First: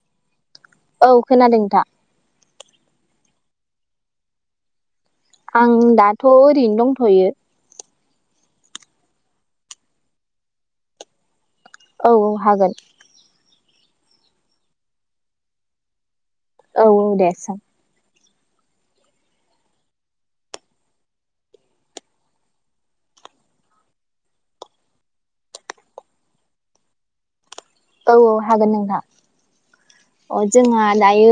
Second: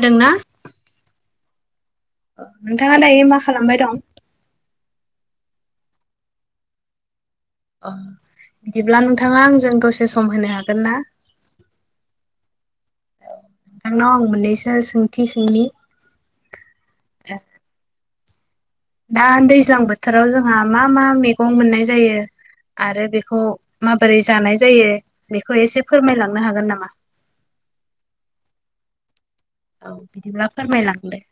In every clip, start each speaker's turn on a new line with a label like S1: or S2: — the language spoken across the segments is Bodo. S1: खोनादोंना
S2: औ खोनादों नोंथां।
S1: नोंथाङा दायो मा खालामबाय दं?
S2: आं दाथ' ओरैनो दंथ'यो।
S1: अ बिदिब्ला नोंथाङा आंजों दसे सम होनो हागोन ना?
S2: औ औ हागोन।
S1: नोंनाव आं मोननैसो सोंथि सोंनि।
S2: औ औ दे सों।
S1: दा दैज्लां बोथोराव जोंहा मा मा मैगं मोननाय जायो आरो बेखौ माबोरै जानाय जायो बेखौ एसे फोरमायलांनो हागोन नामा? [unintelligible]
S2: औ औ हागोन नोंथां
S1: औ
S2: अ
S1: बिदिब्ला
S2: जोंहा
S1: फोरमायलांदो
S2: दायो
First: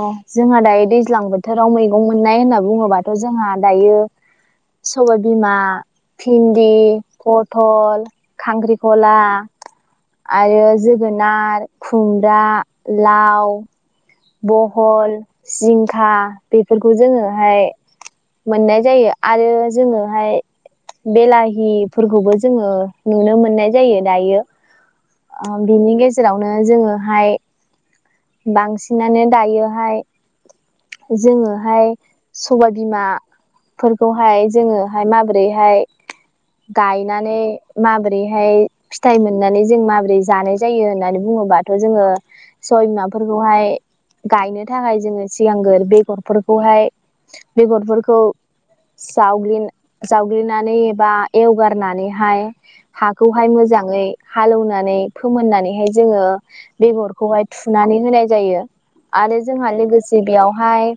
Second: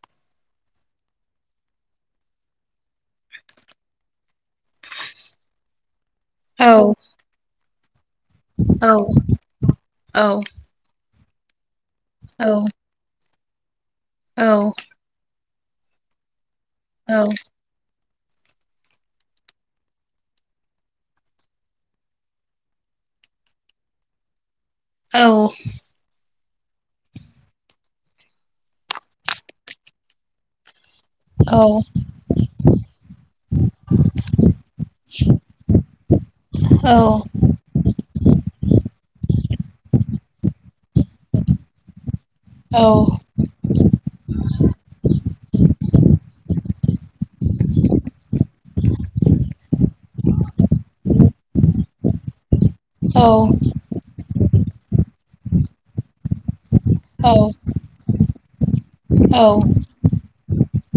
S2: औ जोंहा दायो दैज्लां बोथोराव मैगं मोननाय होनना बुङोबाथ' जोंहा दायो सबाय बिमा भिन्दि
S1: औ
S2: पथल
S1: औ
S2: खांख्रिखला
S1: औ
S2: आरो जो गोनार, खुमब्रा,
S1: औ
S2: लाव,
S1: औ
S2: बहल, जिंखा बेफोरखौ
S1: औ
S2: जोङोहाय मोननाय जायो आरो जोङोहाय बेलाहिफोरखौबो जोङो नुनो मोननाय जायो दायो। ओ बिनि गेजेरावनो जोङोहाय बांसिनानो दायोहाय
S1: औ
S2: जोङोहाय सबायबिमा फोरखौहाय जोङोहाय माबोरैहाय
S1: औ
S2: गायनानै माबोरैहाय फिथाइ मोननानै जों माबोरै जानाय जायो होननानै बुङोबाथ' जोङो सबाय बिमाफोरखौहाय गायनो थाखाय जोङो सिगांगोर बेगरफोरखौहाय बेगरफोरखौ जावग्लिन जावग्लिनानै एबा एवगारनानैहाय हाखौहाय मोजाङै हालौवनानै फोमोननानैहाय जोङो
S1: औ
S2: बेगरखौहाय थु थुनानै होनाय जायो आरो जोंहा
S1: औ
S2: लोगोसे गिबियावहाय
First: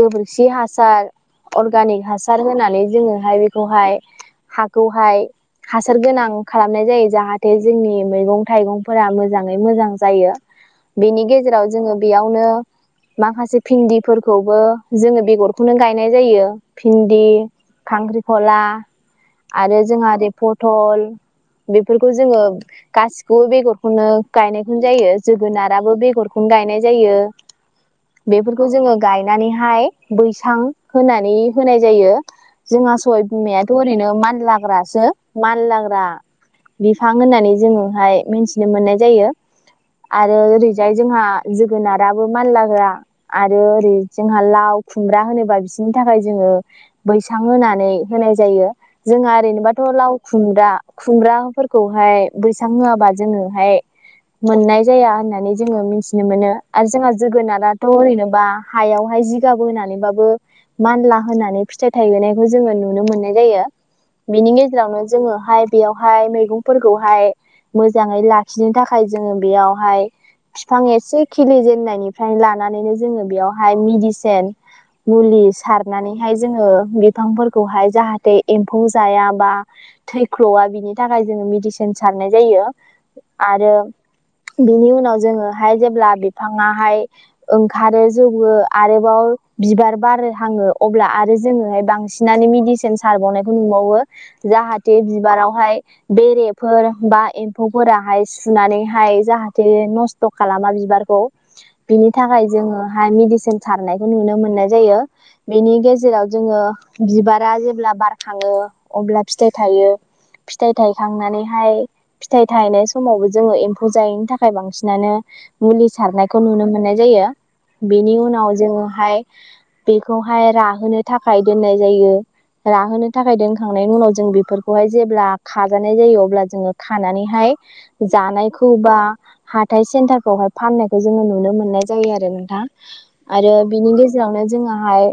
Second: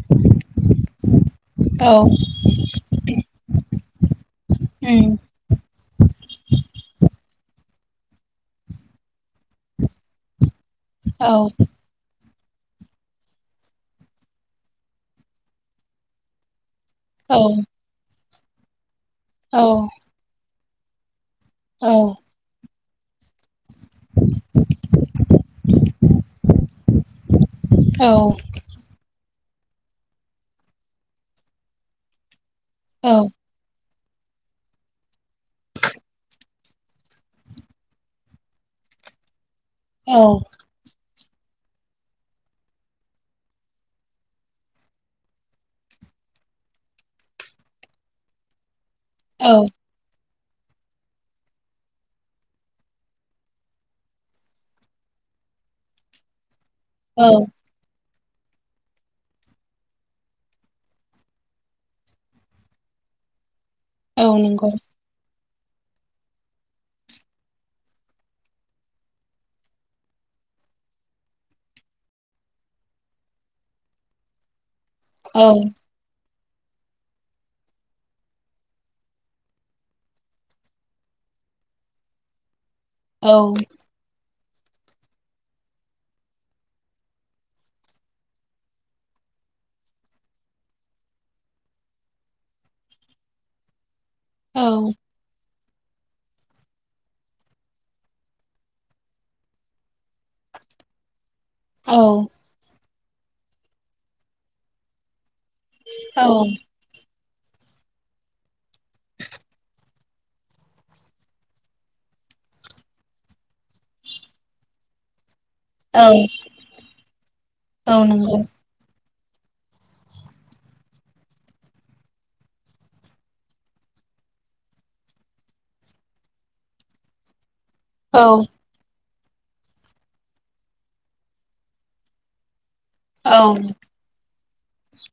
S2: गोबोरखि हासार अर्गानिक हासार होनानै जोङोहाय बेखौहाय
S1: उम
S2: हाखौहाय हासार गोनां खालामनाय जायो जाहाथे जोंनि मैगं थाइगंफोरा मोजाङै मोजां जायो। बेनि
S1: औ
S2: गेजेराव जोङो बेयावनो माखासे भिन्दिफोरखौबो जोङो बेगरखौनो गायनाय जायो। भिन्दि
S1: औ
S2: खांख्रिखला आरो
S1: औ
S2: जोंहा ओरै पथल
S1: औ
S2: बेफोरखौ जोङो गासिखौबो बेगरखौनो गायनायखौनो जायो। जोगोनाराबो बेगरखौनो गायनाय जायो।
S1: औ
S2: बेखौ जोङो गायनानैहाय बैसां होनानै होनाय जायो। जोंहा सबाय बिमायाथ' ओरैनो मानलाग्रासो मानलाग्रा बिफां होननानै जोंङोहाय मिथिनो मोननाय जायो। आरो
S1: औ
S2: ओरैजाय जोंहा जोगोनाराबो मानलाग्रा आरो ओरै जोंहा लाव खुमब्रा होनोबा बिसोरनि थाखाय जोङो बैसां होनानै होनाय जायो जोंहा
S1: औ
S2: ओरैनोबाथ' लाव खुमब्रा खुमब्राफोरखौहाय बैसां होआबा जोङोहाय मोननाय जाया होननानै जोङो मिथिनो मोनो आरो जोंहा
S1: औ
S2: जोगोनारा थ' ओरैनोबा हायावहाय जिगाबो होनानैबाबो मानला होननानै फिथाइ थायहोनायखौ जोङो नुनो मोननाय जायो
S1: औ
S2: बेनि
S1: नंगौ
S2: गेजेरावनो जोङो हाइ बेयावहाय मैगंफोरखौहाय मोजाङै लाखिनो थाखाय जोङो बेयावहाय बिफां एसे खिलि जेननायनिफ्राय लानानैनो जोङो बेयावहाय मिडिसेन
S1: औ
S2: मुलि सारनानैहाय जोङो बिफांफोरखौहाय जाहाथे एम्फौ जाया बा थैख्ल'आ बिनि थाखाय जोङो मेडिसिन सारनाय जायो
S1: औ
S2: आरो बिनि उनाव जोङोहाय जेब्ला बिफाङाहाय ओंखारो जौवोबो आरोबाव बिबार बारो हाङो अब्ला आरो जोङोहाय बांसिन बिनानै मेदिसिन सारबावनायखौ नुबावो जाहाथे बिबारावहाय बेरे फोर बा एम्फौफोराहाय सुनानैहाय जाहाथे नस्थ' खालामा बिबारखौ। बिनि थाखाय जोङो हाय मेडिसिन सारनायखौ नुनो मोननाय जायो। बेनि
S1: औ
S2: गेजेराव जोङो बिबारा जेब्ला बारखाङो अब्ला फिथाइ थायो। फिथाइ थायखांनानैहाय फिथाइ थायनाय समावबो जोङो एम्फौ जायिनि थाखाय बांसिनानो मुलि
S1: औ
S2: सारनायखौ नुनो मोननाय जायो
S1: औ
S2: बेनि
S1: नंगौ
S2: उनाव जोङोहाय बेखौहाय राहोनो थाखाय दोननाय जायो। राहोनो थाखाय दोनखांनायनि उनाव जों बेफोरखौहाय जेब्ला खाजानाय जायो अब्ला जोङो खानानैहाय जानायखौ बा हाथाय सेन्टारफ्रावहाय फाननायखौ जोङो नुनो मोननाय जायो आरो नोंथां।
S1: औ
S2: आरो बिनि गेज बियावनो जोङोहाय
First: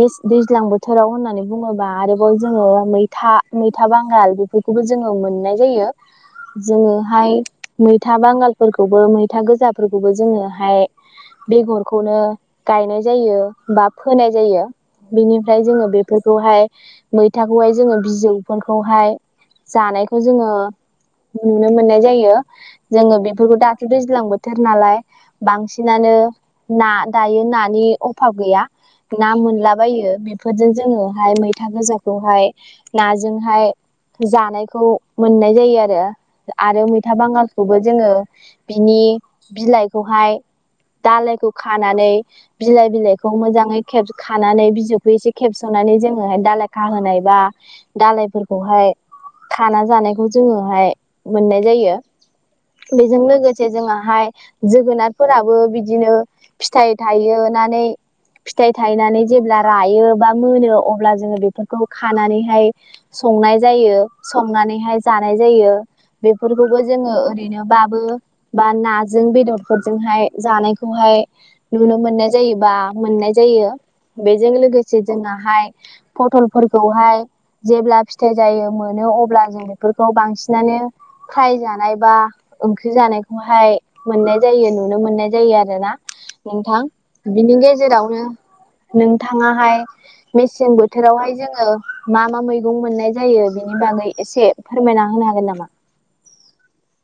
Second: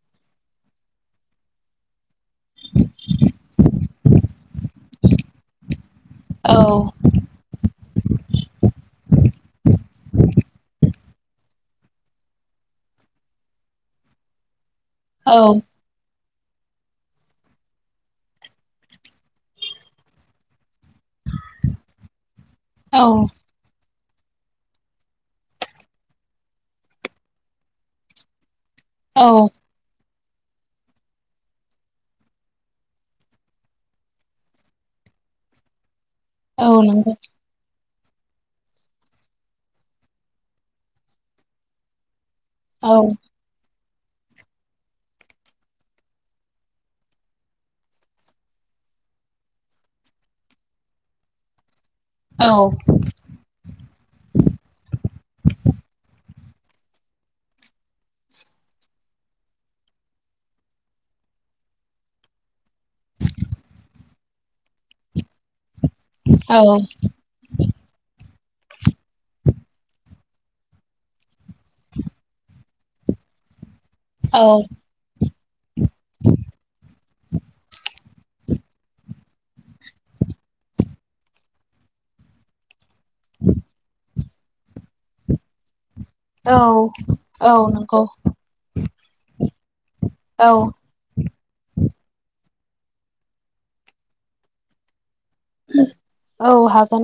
S2: मिस दैज्लां बोथोराव होननानै बुङोबा आरो बाव जोङो मैथा मैथा बांगाल बेफोरखौबो जोङो मोननाय जायो।
S1: औ
S2: जोङोहाय मैथा बांगालफोरखौबो मैथा गोजाफोरखौबो जोङोहाय बेगरखौनो गायनाय जायो बा फोनाय जायो
S1: औ
S2: बेनिफ्राय जोङो बेफ फोरखौहाय मैथाखौहाय जोङो बिजौफोरखौहाय जानायखौ जोङो नुनो मोननाय जायो जोङो
S1: नंगौ औ
S2: बेफोरखौ दाथ' दैज्लां बोथोर नालाय। बांसिनानो ना दायो नानि अभाब गैया
S1: औ
S2: ना मोनलाब बायो बेफोरजों जोङोहाय मैथा गोजाखौहाय नाजोंहाय जानायखौ मोननाय जायो आरो आरो
S1: औ
S2: मिथ बांगालखौबो जोङो बिनि बिलाइखौहाय दालायखौ खानानै बिलाइ बिलाइखौ मोजाङै खेब खानानै बिजौखौ एसे खेबस'नानै जोङोहाय दाालायखा होनाय बा दालायफोरखौहाय खाना जानायखौ जोङोहाय मोननाय जायो।
S1: औ
S2: बेजों लोगोसे जोंआहाय जोगोनारफोराबो बिदिनो फिथाइ थायहोनानै फिथाइ थायनानै जेब्ला रायो बा मोनो अब्ला जोङो बेफोरखौ खानानैहाय संनाय जायो संनानैहाय जानाय जायो बेफोरखौ ओरैनो बाबो बा नाजों बेदरफोरजोंहाय जानायखौहाय नुनो मोननाय जायोबा मोननाय जायो बेजों लोगोसे जोंनाहाय पथलफोरखौहाय जेब्ला फिथाइ जायो मोनो अब्ला जोंङो फोरखौ बांसिनानो फ्राय जानाय बा ओंख्रि जानायखौहाय मोननाय जायो नुनो मोननाय जायो आरो ना? नोंथां बिनि
S1: नंगौ
S2: गेजेरावनो नोंथाङाहाय
S1: औ
S2: मेसें बोथ बोथोरावहाय जोङो मा मा मैगं मोननाय जायो बेनि बागै एसे फोरमायना होनो हागोन नामा?
S1: औ हागोन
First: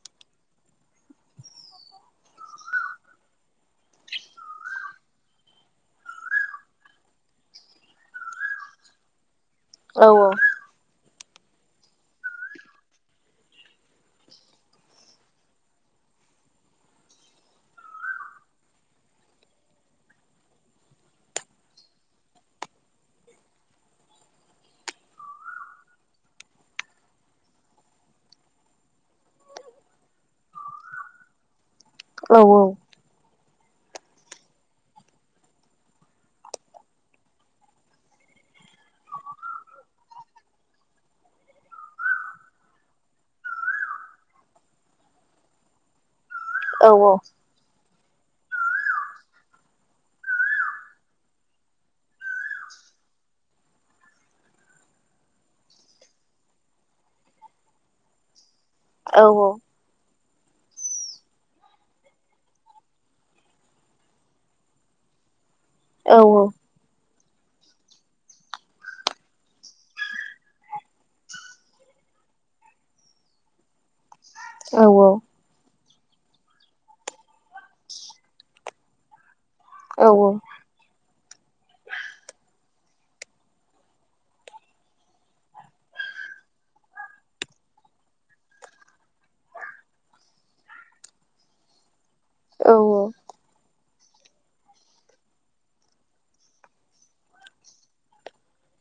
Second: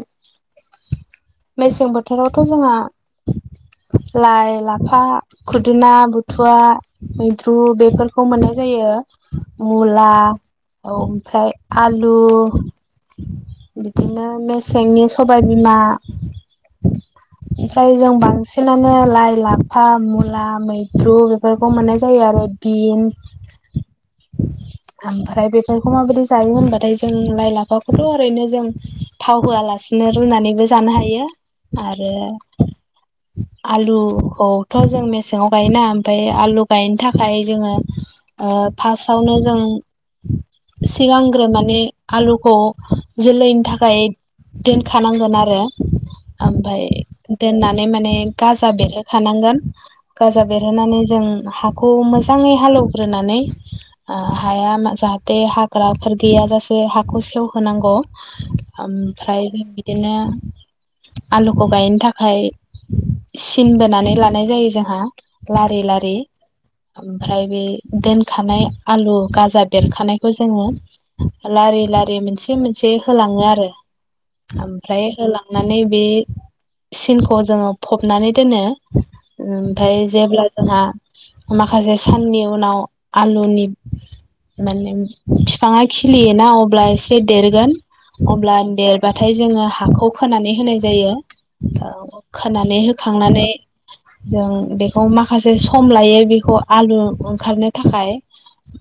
S1: मेसें बोथोरावथ' जोंहा लाइ लाफा खुदुना बुथुवा मैद्रु बेफोरखौ मोननाय जायो।
S2: औ
S1: मुला ओमफ्राय आलु बिदिनो मेसेंनि सबायबिमा। ओमफ्राय जों बांसिनानो लाइ लाफा मुला मैद्रु बेफोरखौ मोननाय जायो आरो बिन ओमफ्राय बेफोरखौ माबायदि जायो होनबाथाय जों लाइ लाफाख थ' ओरैनो जों थाव होआलासिनो रुनानैबो जानो हायो। आरो
S2: औ
S1: आलुखौथ' जों मेसेङाव गायोना ओमफाय आलु गायनो थाखाय जोङो ओ फासावनो जों सिगांग्रो माने आलुखौ जोलैनि थाखाय दोनखानांगोन आरो ओमफाय
S2: औ
S1: दोननानै माने गाजा बेरहो खानांगोन। गाजा बेरहोनानै जों हाखौ मोजाङै हालेवग्रोनानै ओ हाया मा जाहाथे हाग्राफोर गैयाजासे हाखौ सेव होनांगौ
S2: औ
S1: ओमफ्राय जों बिद बिदिनो आलुखौ गायनो थाखाय सिन बोनानै लानाय जायो जोंहा लारि लारि
S2: औ
S1: ओमफ्राय बे दोनखानाय आलु गाजा देरखानायखौ जोङो लारि लारि मोनसे मोनसे होलाङो आरो ओमफ्राय होलां नानै बे सिनखौ जोङो फबनानै दोनो
S2: औ
S1: ओमफ्राय जेब्ला जोंहा माखासे साननि उनाव आलुनि माने बिफाङा खिलियोना अब्ला एसे देरगोन अब्ला देरबाथाय जोङो हाखौ खोनानै होनाय जायो औ खोनानै
S2: औ
S1: होखांनानै जों बेखौ माखासे सम लायो बेखौ आलु ओंखारनो थाखाय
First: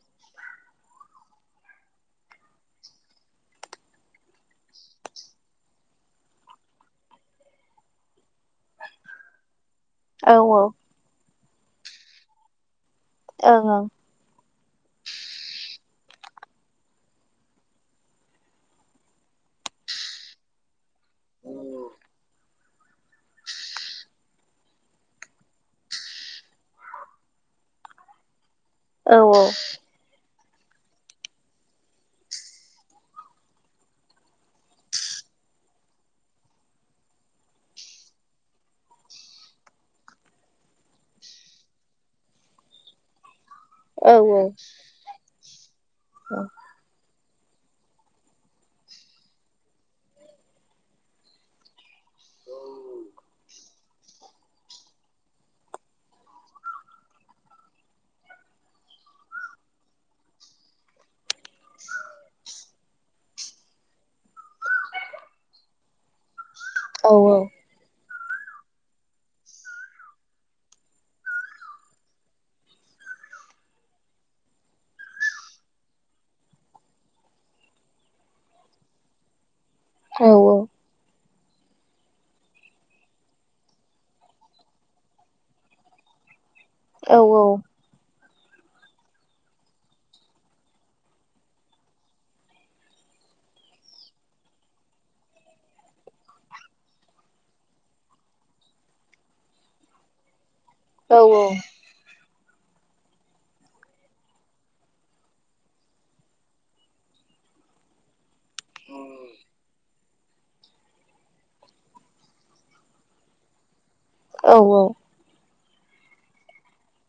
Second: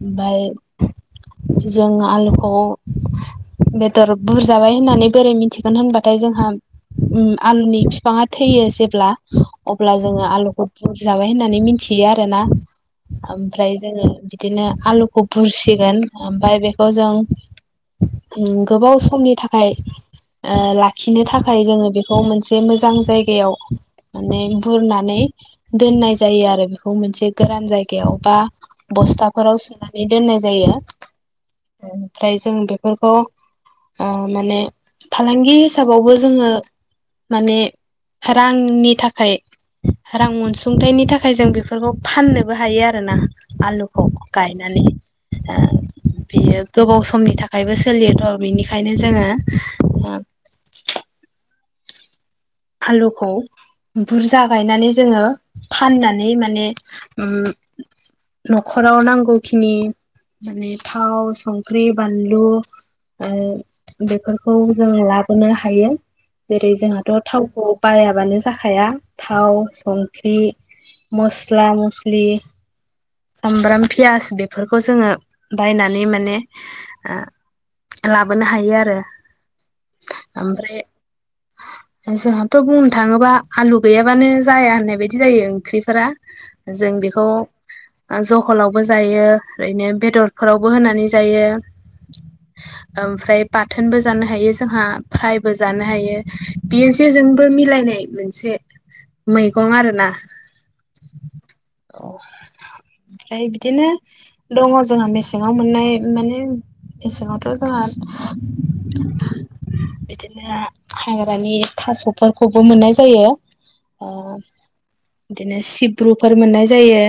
S1: ओमफाय जों आलुखौ बेदर बुरजाबाय होननानै बोरै मिथिगोन होनबाथाय जोंहा उम आलुनि बिफाङा थैयो जेब्ला अब्ला जोङो
S2: औ
S1: आलुखौ बुरजाबाय होननानै मिथियो आरो ना
S2: औ
S1: ओमफ्राय जोङो बिदिनो आलुखौ बुरसिगोन ओमफ्राय बेखौ जों गोबाव समनि थाखाय ओ लाखिनो थाखाय जोङो बेखौ मोनसे एसे मोजां जायगायाव माने बुरनानै दोननाय जायो आरो बेखौ मोनसे गोरान जायगायाव बा बस्थाफोराव सोनानै दोननाय जायो ओमफ्राय जों बेफोरखौ ओ माने फालांगि हिसाबावबो जोङो माने रांनि थाखाय रां अनसुंथाइनि थाखाय जों बेफोरखौ फाननोबो हायो आरोना आलुखौ गायनानै ओ बेयो गोबाव सम समनि थाखायबो सोलियोथ' बिनिखायनो जोङो ओ आलुखौ बुरजा गायनानै जोङो फाननानै माने उम न'खराव नांगौखिनि माने थाव संख्रि बानलु बेफोरखौ जों लाबोनो हायो जेरै जोंहाथ' थावखौ बायाबानो जाखाया थाव संख्रि मस्ला मस्लि सामब्राम पियास बेफोरखौ जोङो बायनानै माने ओ लाबोनो हायो आरो ओमफ्राय जोंहाथ' बुंनो थाङोबा आलु गैयाबानो जाया होननाय बायदि जायो ओंख्रिफोरा जों बेखौ जहलावबो जायो ओरैनो बेदरफोरावबो होनानै जायो। ओमफ्राय बाथोनबो जानो हायो जोंहा फ्रायबो जानो हायो। बेयो जेजोंबो मिलायनाय मोनसे मैगं आरो ना।
S2: औ औ।
S1: औ ओमफ्राय बिदिनो दङ जोंहा मेसेंङाव मोननाय माने मेसेङावथ' जोंहा [unintelligible] बिदिनो मानि थास'फोरखौबो मोननाय जायो ओ
S2: औ
S1: बिदिनो सिब्रुफोर मोननाय जायो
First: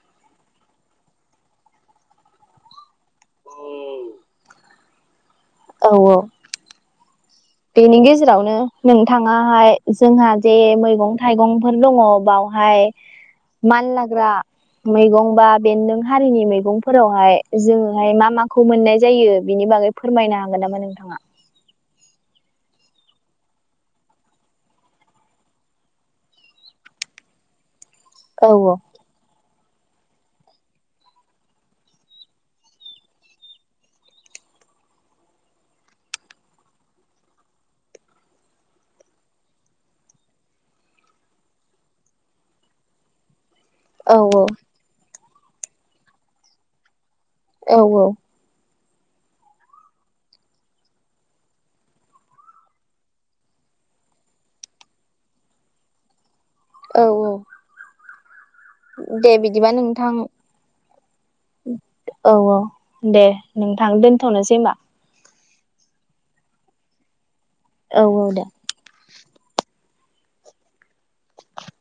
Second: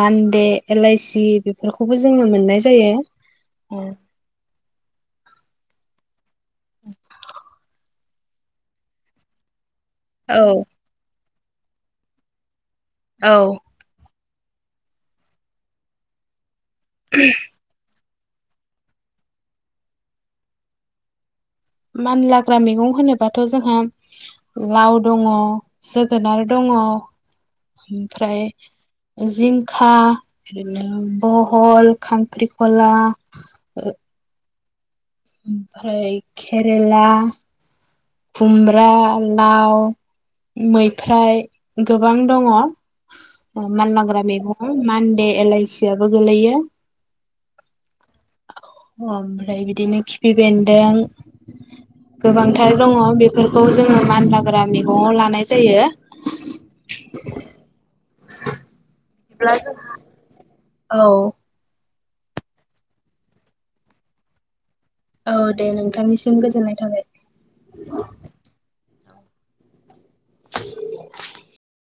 S1: मान्डे एलइसि बेफोरखौबो जोंङो मोननाय जायो ओ
S2: औ औ बेनि गेजेरावनो नोंथांङाहाय जोंहा जे मैगं थाइगंफोर दंङो बावहाय
S1: औ
S2: मान लाग्रा मैगं बा बेन्दों हारिनि मैगंफोरावहाय जोङोहाय मा माखौ मोननाय जायो बिनि बागै फोरमायनो हागोन नामा नोंथाङा
S1: मानलाग्रा मैगं होनोबाथाइ जोंहा लाव दङ जोगोनार दंङो ओमफ्राय
S2: औ
S1: जिंखा ओरैनो बहल खांख्रिखला ओमफाय केेरेला खुम्ब्रा लाव मैफ्राय गोबां दङ। औ
S2: औ
S1: मानलांग्रा मैगं मानदे एलइसि आबो गोलैयो।
S2: औ औ।
S1: औ ओमफ्राय बिदिनो खिफि बेन्दों। गोबांथार दंङो बेफोरखौ जोङो मानलाग्रा मैगङाव लानाय जायो। [inaudible]
S2: औ औ। दे
S1: बिदिब्ला
S2: बिदिबा
S1: जोंहा
S2: नोंथां।
S1: औ।
S2: औ औ दे नोंथां दोनथ'नोसै होमबा!
S1: औ दे नोंथांनिसिम गोजोननाय थाबाय।
S2: औ औ दे।
S1: [inaudible]